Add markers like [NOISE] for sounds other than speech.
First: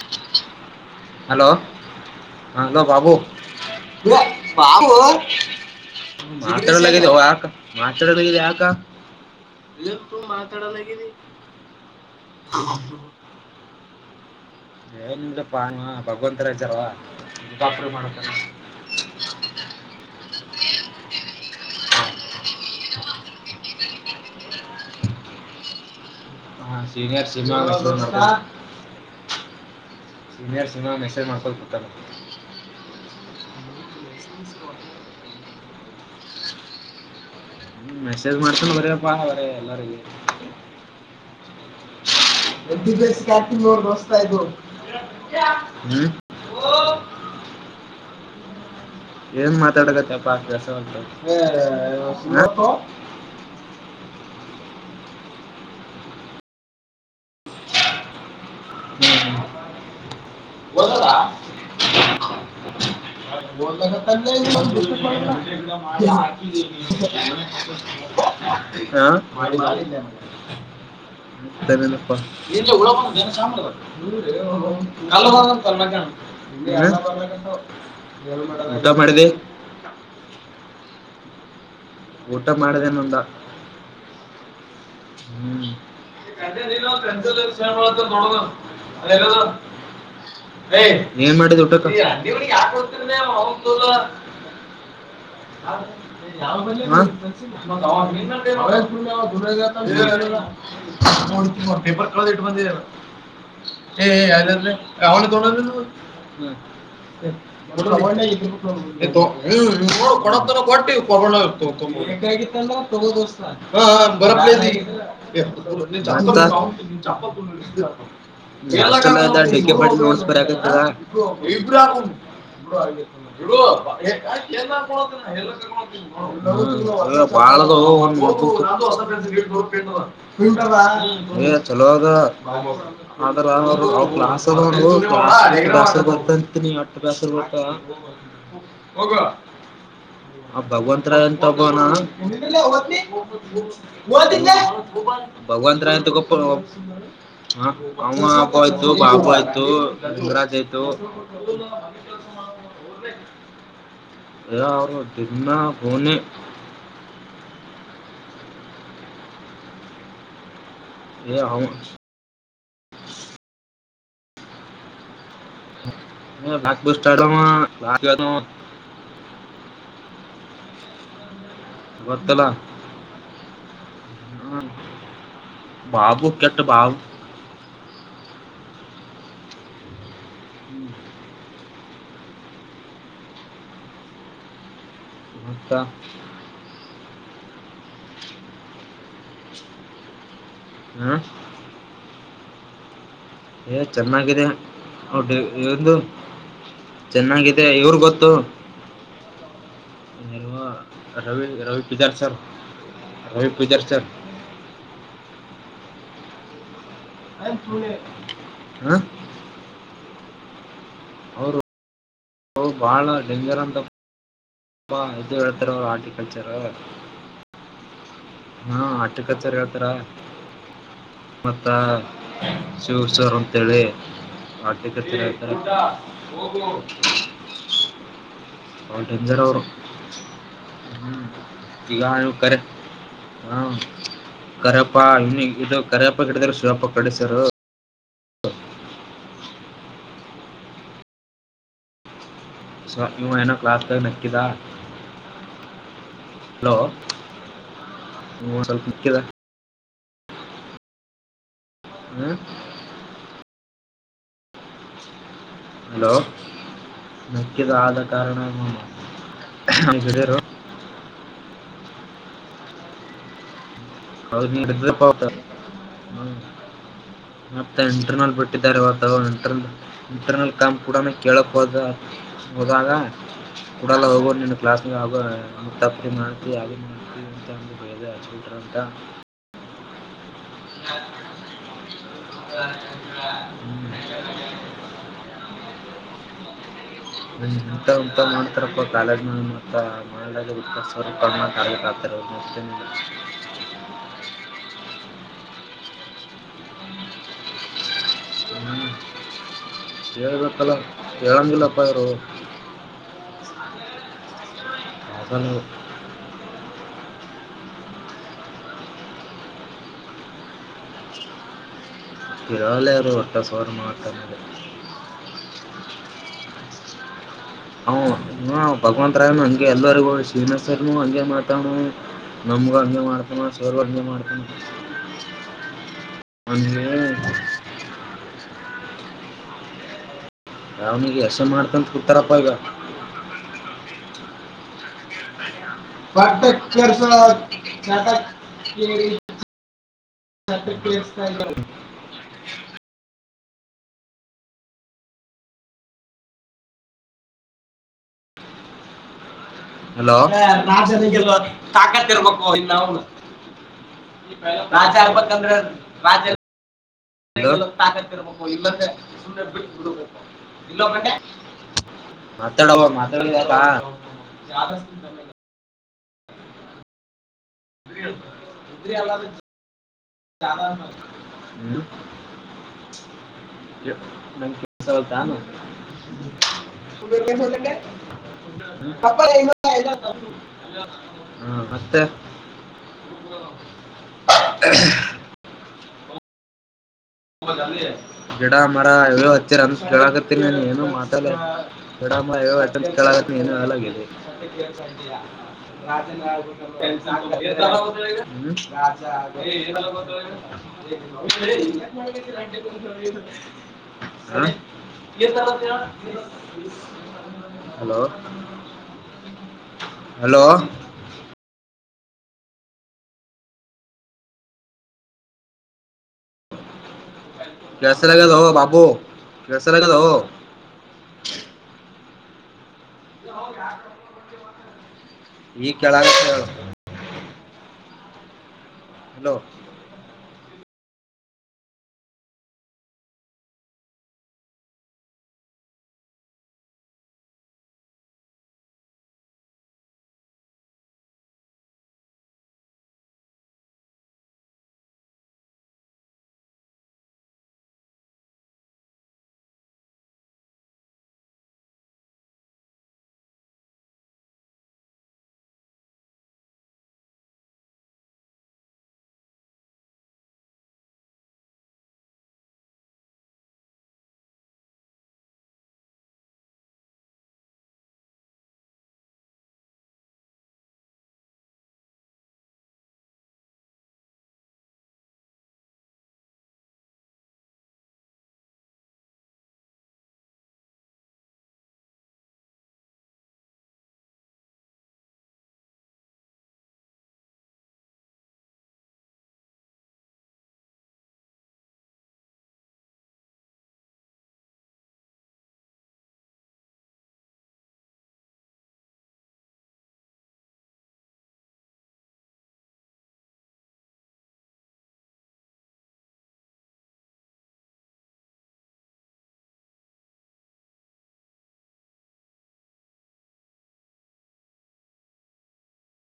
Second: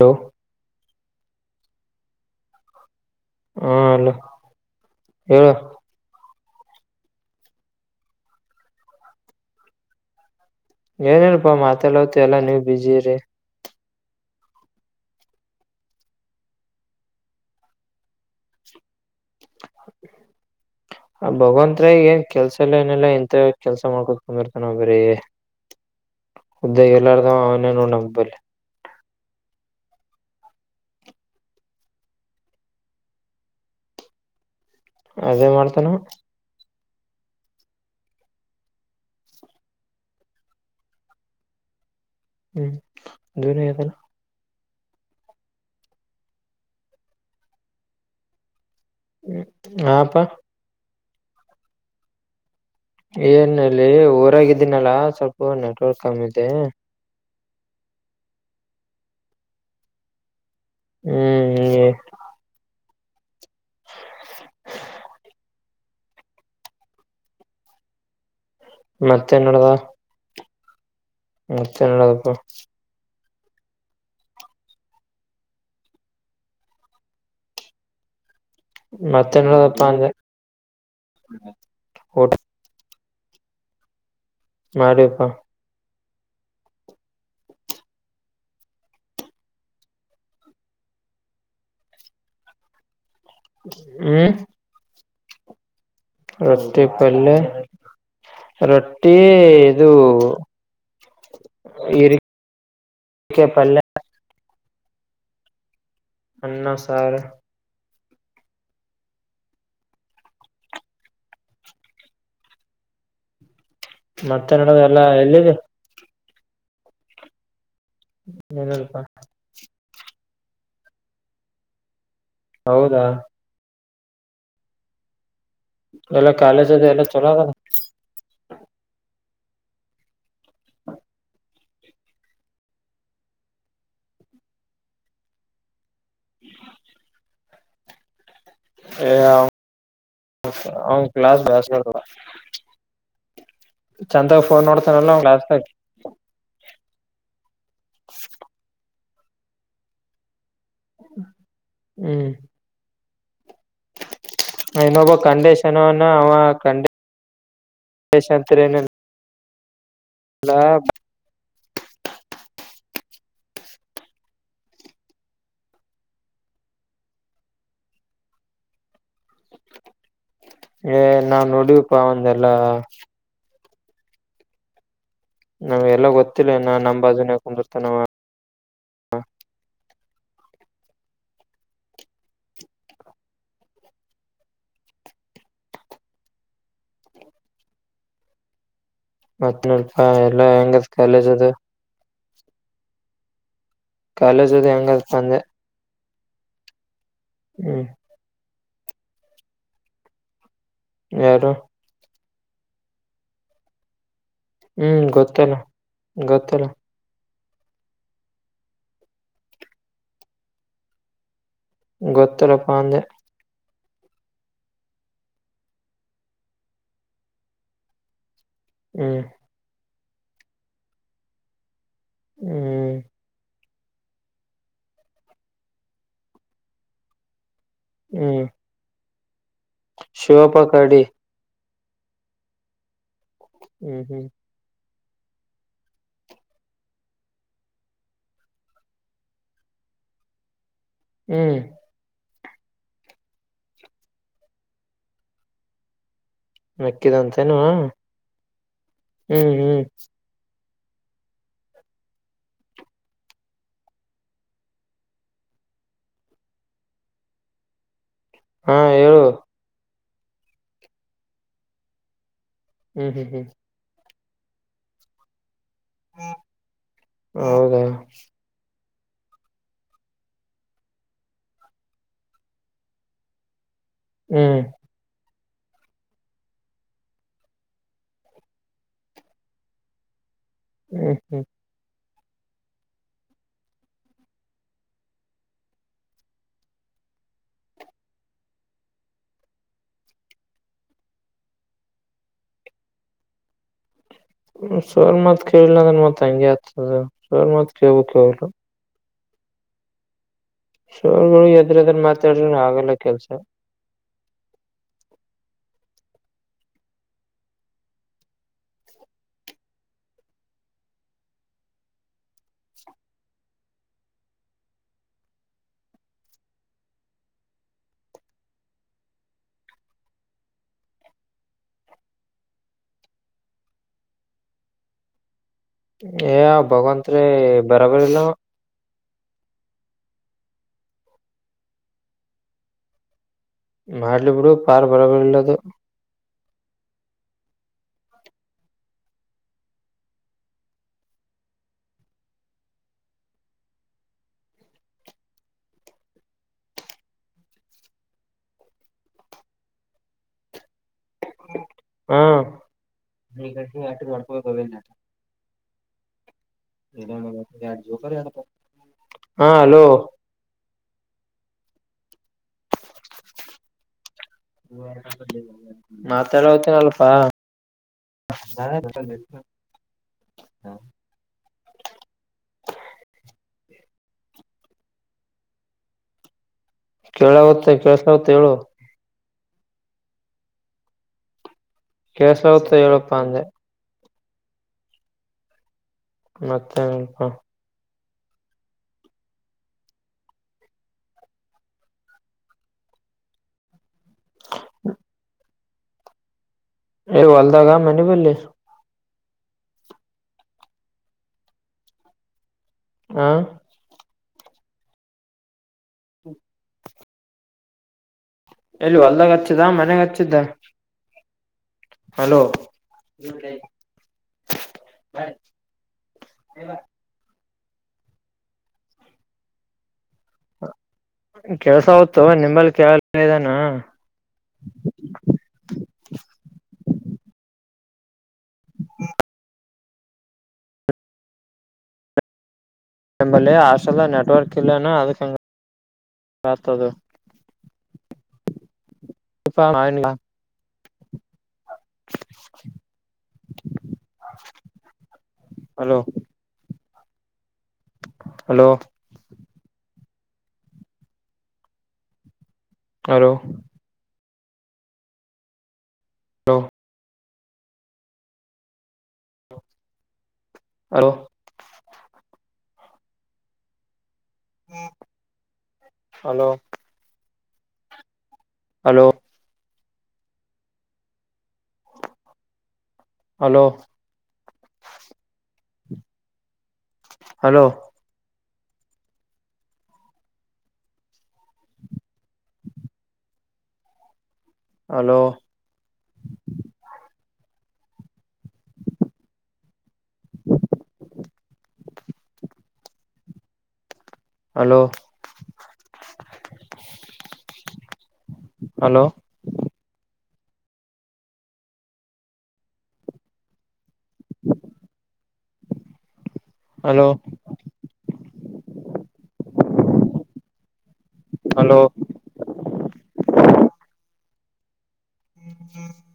Hello hello hello ಬಾಬೂಾ ಹಾ hello ಹೇಳು ಮಾತಾಡಲಾಗಿದೆ ಯಾಕ ಮಾತಾಡಲಾಗಿದೆ ಯಾಕ ಇಲ್ಲ ತು ಮಾತಾಡಲ್ಲಾ ಗಿ ಏನಿಲ್ಲಪ್ಪ ಮಾತಾಡೋಲತಿ ಎಲ್ಲಾ ನೀವ್ ಬಿಜಿ ಇರಿ. ದೇ ನಿಮ್ದಪ್ಪಾನುವ ಭಗವಂತರ ಜಾರವಾಾ ಮಾಡ [INAUDIBLE] [INAUDIBLE] ಭಗವಂತರಾಯ ಏನ್ ಕೆಲ್ಸ ಎಲ್ಲ ಏನಲ್ಲಾ ಇಂತ ಕೆಲ್ಸ ಮಾಡ್ಕೊತ್ಕೊಂಡಂಬಿರ್ತ ನಾ ಬರೇ‌ ಹಾ ಉದ್ದ ಸೀನಿಯರ್ ಎಲ್ಲಾರ್ದ ಸಿನಿಮಾ ಅವನೇ ನೋಡಬಲ್ಲಿ ಸಿನಿಯರ್ ಸಿಮಾ ಮೆಸೇಜ್ ಮಾಡ್ಕೊತ ಕುತ್ತಾನ. ಅದೇ ಮಾಡ್ತಾನು. ಮೆಸ್ಸೇಜ್ ಮಾಡ್ತನ ಬರೆಪ್ಪಾ ಬರೆ ಎಲ್ಲರಿಗಿ ಹ್ಮ್ ದೂನೇ ಅದಲ್ಲ [UNINTELLIGIBLE] ಹ್ಮ್ ಏನ್ ಹ್ಮ್ ಹಾಪಾ ಮಾತಾಡಕತ್ಯಪ್ಪ ಕೆಲ್ಸ ಉಂಟು [UNINTELLIGIBLE] ಏನಲ್ಲಿ ಊರಾಗಿದ್ದೀನಲ್ಲಾ ಸ್ವಲ್ಪ ನೆಟ್ವರ್ಕ್ ಕಮ್ಮಿದೆ. ಹ್ಮ್ ಹ್ಮ್ ವರದ ಹ್ಮ್ [UNINTELLIGIBLE] ಡಿಸ್ಮಿಸ್ ಮಾಡುದಿಲ್ಲ [UNINTELLIGIBLE] ಮತ್ತೆ ನಡ್ದ ಆ ಮತ್ತೆ ಮತ್ತೇನು ನಡದಪ್ಪ ಇಲ್ಲಪ್ಪ ಇಲ್ಲೇ ಉಳಬ [UNINTELLIGIBLE] ಎಲ್ಲ ಮಾಡಲ್ ಮತ್ತೇನ್ ನಡದಪ್ಪಾ ಅಂದೆ ಊಟ ಮಾಡದೇನೊಂದ ನೋಡಿಯಪ್ಪ ಹ್ಮ್ [UNINTELLIGIBLE] ಏನ್ ಮಾಡಿದ್ ಊಟಕ್ಕ [UNINTELLIGIBLE] [UNINTELLIGIBLE] ಹ್ಮ್ ರೊಟ್ಟಿ ಪಲ್ಯ ಆ ರೊಟ್ಟಿ [UNINTELLIGIBLE] ಇದು ನೋ ನೋ ಪೇಪರ್ ಕಳೆದಿಟ್ಟ್ ಇಟ್ಟು ಬಂದಿರೆಲ್ಲ. ಇರಿಕೆ ಪಲ್ಯ [UNINTELLIGIBLE] ಹ್ಮ್ ಅನ್ನ ಸಾರ ಹ್ಮ್ ನೋಡು ಕೊಡತ ಕೊಟ್ಟಿ [UNINTELLIGIBLE] ಎಲ್ಲೋ ತಗೋದು ಬಾ ಹ ಬರದ್ ಮತ್ತೆ ಬಂದಿ ನಡದ ಎಲ್ಲಾ ಎಲ್ಲಿದೆ [UNINTELLIGIBLE] ಏನಲ್ಪ ಅಕ್ಟುಲಿ ಅದ ಡಿ ಕೆ [UNINTELLIGIBLE] ನೋಟ್ಸ್ ಬರ್ಯಾಕತ್ತಿರ. ಬಿಡು ಹೌದಾ [UNINTELLIGIBLE] ಎಲ್ಲ ಹ್ಮ ಕಾಲೇಜ್ ಅದ ಎಲ್ಲ ಅಲೆಲ್ಲ ಚಲೋ ಅದ ಬಾಳ ಅದಾವೋ ಒಂದ್ [UNINTELLIGIBLE] ಹ್ಮ್ ಚಲೋ ಅದ ಆದ್ರ [UNINTELLIGIBLE] ಅವ್ರ್ ಕ್ಲಾಸ್ ಅದ ಅವ್ರುದು ಕ್ಲಾಸ್ ಬ್ಯಾಸರ ಬ ಅಂತ ನೀ ಒಟ್ಟ ಬ್ಯಾಸರ್ ಬರ್ತ ಎಯಾವ್ ಆ ಭಗವಂತರ ಎಂತ ಒಬ್ಬ ಬ್ಯಾಸ್ ನಾನು ಚಂದಾಗ ಫೋನ್ ನೋಡ್ತಾನಲ್ಲ ಅವ್ ಕ್ಲಾಸ್ದಾಗ ಭಗವನ್ ಆತು ಅಮ್ಮ ಅಪ್ಪ ಆಯ್ತು ಬಾಪು ಆಯ್ತು ಗುರಾಜ್ ಆಯ್ತು ತ [INAUDIBLE] ಹ್ಮ್ ಇನೊಬ್ಬ ಕಾಂಡೆಷನ್ ಫೋನೆ ಅವ ಕಾಂಡೆ ಹ ಹ ಲಾಗಭ ಸ್ಟಾ [UNINTELLIGIBLE] ನಾವ್ ನೋಡಿವಿ ಬತ್ತಲ ಹ್ಮ ನಾಮ್ಗಲ್ಲ ಗೊತ್ತಿಲ್ಲ ಇನ ನಮ್ಮ ಬಾಜು ನೆ ಕುಂಡ್ರುತನವಾ ಹ್ಮ್ [INAUDIBLE] ಮತ್ತ ಮತ್ ನೋಡಪ್ಪ ಎಲ್ಲ ಹೆಂಗದ ಹಾ ಕಾಲೇಜ್ ಅದು ಏ ಚೆನ್ನಾಗಿದೆ ಕಾಲೇಜ್ ಅದು ಹೆಂಗದಪ ಅಂದೆ ಹೌದಲೆ ಇ್ದ ಚೆನ್ನಾಗಿದೆ ಹ್ಮ್ ಇವ್ರು ಗೊತ್ತು ಇವಾ ರವಿ ಯಾರು ರವಿ ಪೂಜಾರಿ ಸರ್ ರವಿ ಪೂಜಾರಿ ಸರ್ ಹ್ಮ್ ಗೊತ್ತಲ್ಲ ಗೊತ್ತಲ್ಲ ಅ ಹ ಹೌದು ಗೊತ್ತು ಬಹಳ ಡೆಂಜರ್ ಅಂತ ತುಂಬ ಇದು ಎಳ್ತಾರ ಹಾರ್ಟಿಕಲ ಟೀಚರ್ ಹಾ ಹ್ಮ್ ಆರ್ಟಿಕಲ ಟೀಚರ್ ಹೇಳ್ತಾರ ಮತ್ತ ಹ್ಮ್ ಕುಡಿಸರಂತ ಹೇಳಿ ಆಟ ಆತ [UNINTELLIGIBLE] ಹ್ಮ್ [INAUDIBLE] ಬಾಳ ಡೇಂಜರ್ ಅವರು ಶಿವಪ್ಪ ಕರಡಿ ಇಗ ಇವ ಕರೆಕ್ಟ್ ಹಾ ಹ್ಮ್ ಹ್ಮ್ [INAUDIBLE] ಕರಪ್ಪ ಇನ್ನು ಇದು ಕರಪ್ಪ ಕಿಡಿದ್ರ ಶಿವಪ್ಪ ಕರಡಿ ಸರ್ ಹ್ಮ್ ಸರ್ ಇವ ಏನೋ ಕ್ಲಾಸ್ನಗ ನಕ್ಕಿಲಾ ಹಲೋ ಮೆಕ್ಕಿದಂತೇನು ಇವ ಸ್ವಲ್ಪ ಹೂ ಹ್ಮ್ ಹ [UNINTELLIGIBLE] ಹಲೋ ನಕ್ಕಿದ ಆದ ಕಾರಣ ನಮ್ಮ ಹಾ ಹೇಳು ಹಿರಿಯರು ಹ್ಮ್ ಹ್ಮ್ ಹ್ಮ್ [INAUDIBLE] ಹೌದು ನಿ ಇದ್ದೀಪಾ ಅವತ್ತ ಹ್ಮ ಹೌದಾ ಇಂಟರ್ನಲ್ ಬಿಟ್ಟ ಟ್ಟ ಇಂಟರ್ನಲ್ ಇಂಟರ್ನಲ್ ಕಾಮ್ ಕೂಡ ಕೇಳಕ್ ಹೋದರ ಹೋದಾಗ ಕೂಡಲ್ಲ ಹೋಗೋ ನಿನ್ನ ಹ್ಮ್ ಕ್ಲಾಸ್ನೆಗ ತಪ್ಪು ಮಾಡ್ತಿ ಅದು ಮಾಡ್ತಿ ಬೈದ ಹ [UNINTELLIGIBLE] ಹು ಹು ಹ ಬರೀ ಇಂಥವ ಇಂಥವ ನೋಡಿ ಕರ್ಕೋ ಕಾಲೇಜಿನಗ ಮಾಡದ ಮಾತೇನಿಲ್ಲ ಸರ್ ಮಾತು ಕೇಳಿಲ್ಲ ಅಂದರೆ ಮತ್ತೆ ಹಾಗೆ ಆಗುತ್ತೆ ಸರ್ ಮಾತು ಕೇಳಬೇಕು ಹ್ಮ ಹೇಳ್ಬೇಕಲ್ಲ ಹೇಳಂಗಿಲ್ಲಪ್ಪ ಇವ್ರು ಇನ್ನು ಆಗಲ್ಲ ಕೆಲ್ಸ ಬಂದ್ವಿ ಕೇಳಲ್ಲ ಇವರು ಸರ್ ಮಾತು ಅವ್ ಇವ ಭಗವಂತ್ ರಾಯ್ನು ಹಗೆ ಎಲ್ಲರಿಗೂ ಶ್ರೀನಾಥ್ ಸರ್ನು ಹಂಗೆ ಮಾತಾನು ನಮ್ಗೂ ಹಂಗೆ ಮಾಡ್ತಾನ ಸರ್ ಗೆ ಹಂಗೆ ಮಾಡ್ತಾನ ಏ ಅವನಿಗೆ ಭಗವತ್ರಿ ಬರಬರಿ ಇಲ್ಲ ಅವನು ಅವ್ನಿಗೆ ಅಸಯ್ಯ ಮಾಡಕೊಂತ ಕುತಾರಪ್ಪ ಈಗ ಮಾಡ್ಲಿ ಬಿಡು ಪಾರ್ ಬರಬರಿಲ್ಲದು ಪಾಟ ಕೆರ್ಸ ನಾಟ ಹಕ್ಕೆ ಎಸ್ತ ಹಲೋ ನಾ ತಾಕತ್ ಹಾ ಇರ್ಬೇಕು ನಿನ್ನವನು ರಾಜ ಆಗಬೇಕಂದ್ರ ರಾಜ, ಹಲೋ, ಇಲ್ಲಾಂದ್ರೆ ಸುಮ್ನೆ ಹಾ ಅಲೋ ಬಿಟ್ಟುಬಿಡಬೇಕು ಮಾತಾಡೋಗು ಮಾತಾಡೋದಾಯ್ತ ಮಾತಾಡೋತನ ಅಲ್ಪಾ ಇದ್ರೆ ಎಲ್ಲಾದ್ರೂ ಹ್ಮ್ ನಮ್ ಕೆಸವ ತಾನು ಕೇಳಾಗುತ್ತ ಕೆೇಳಸಗುತ್ತ ಹೇಳು [INAUDIBLE] ಕೆಲ್ಸವಾತ ಹೇಳಪ್ಪಾ ಅಂದೆ. [INAUDIBLE] ಮತ್ತೇನಿಲ್ಪ. ಗಿಡ ಮರ ಏನೇನೋ ಹಚ್ಚಿರಿ ಅಂತ ಕೆಲಕತ್ತಿನಿ ನಾನ್ ಏನು ಮಾತಾಡಿಲ್ಲ ಗಿಡ ಮರ [UNINTELLIGIBLE] ಕೆಲಕತ್ತಿನಿ ಏನು ಹೇಳಲ್ಲಲಾಗಿದಿ. [INAUDIBLE] ಏ ಹೊಲ್ದಾಗ ಮನಿ ಬಲ್ಲಿ [INAUDIBLE] ಹ ಹಲೋ. ಎಲ್ಲಿ ಹೊಲ್ದಗ್ ಹಚ್ಚಿದ ಮನ್ಯಾಗ ಹಚ್ಚಿದ್ದ? Hello hello. ಕೆಲಸಲ್ಲಆಗೇದೋ ಬಾಬು ಕೆಲಸಲ್ಲಆಗೇದೋ. ಕೆಲ್ಸಾವಾತೋ ನಿಮಲ್ಲಿ ಕೇಳಾಕ್ ಹೇಳಿದಾನ. ಈಗ ಕೇಳಾಗ್ತದ. [INAUDIBLE] ಹಲೋ. ನಂಬಲ್ಲಿ ಹಾಷ್ಟೆಲ್ದಾಗ ನೆಟ್ವರ್ಕ್ ಇಲ್ಲೇನ ಅದಕ್ಕ ಹಂಗ ಆಗ್ತದ. [INAUDIBLE] Hello. Hello. Hello. Hello. Hello. Hello. Hello. Hello. Hello. Hello. Hello. Hello. [INAUDIBLE] Hello. Hello. [INAUDIBLE]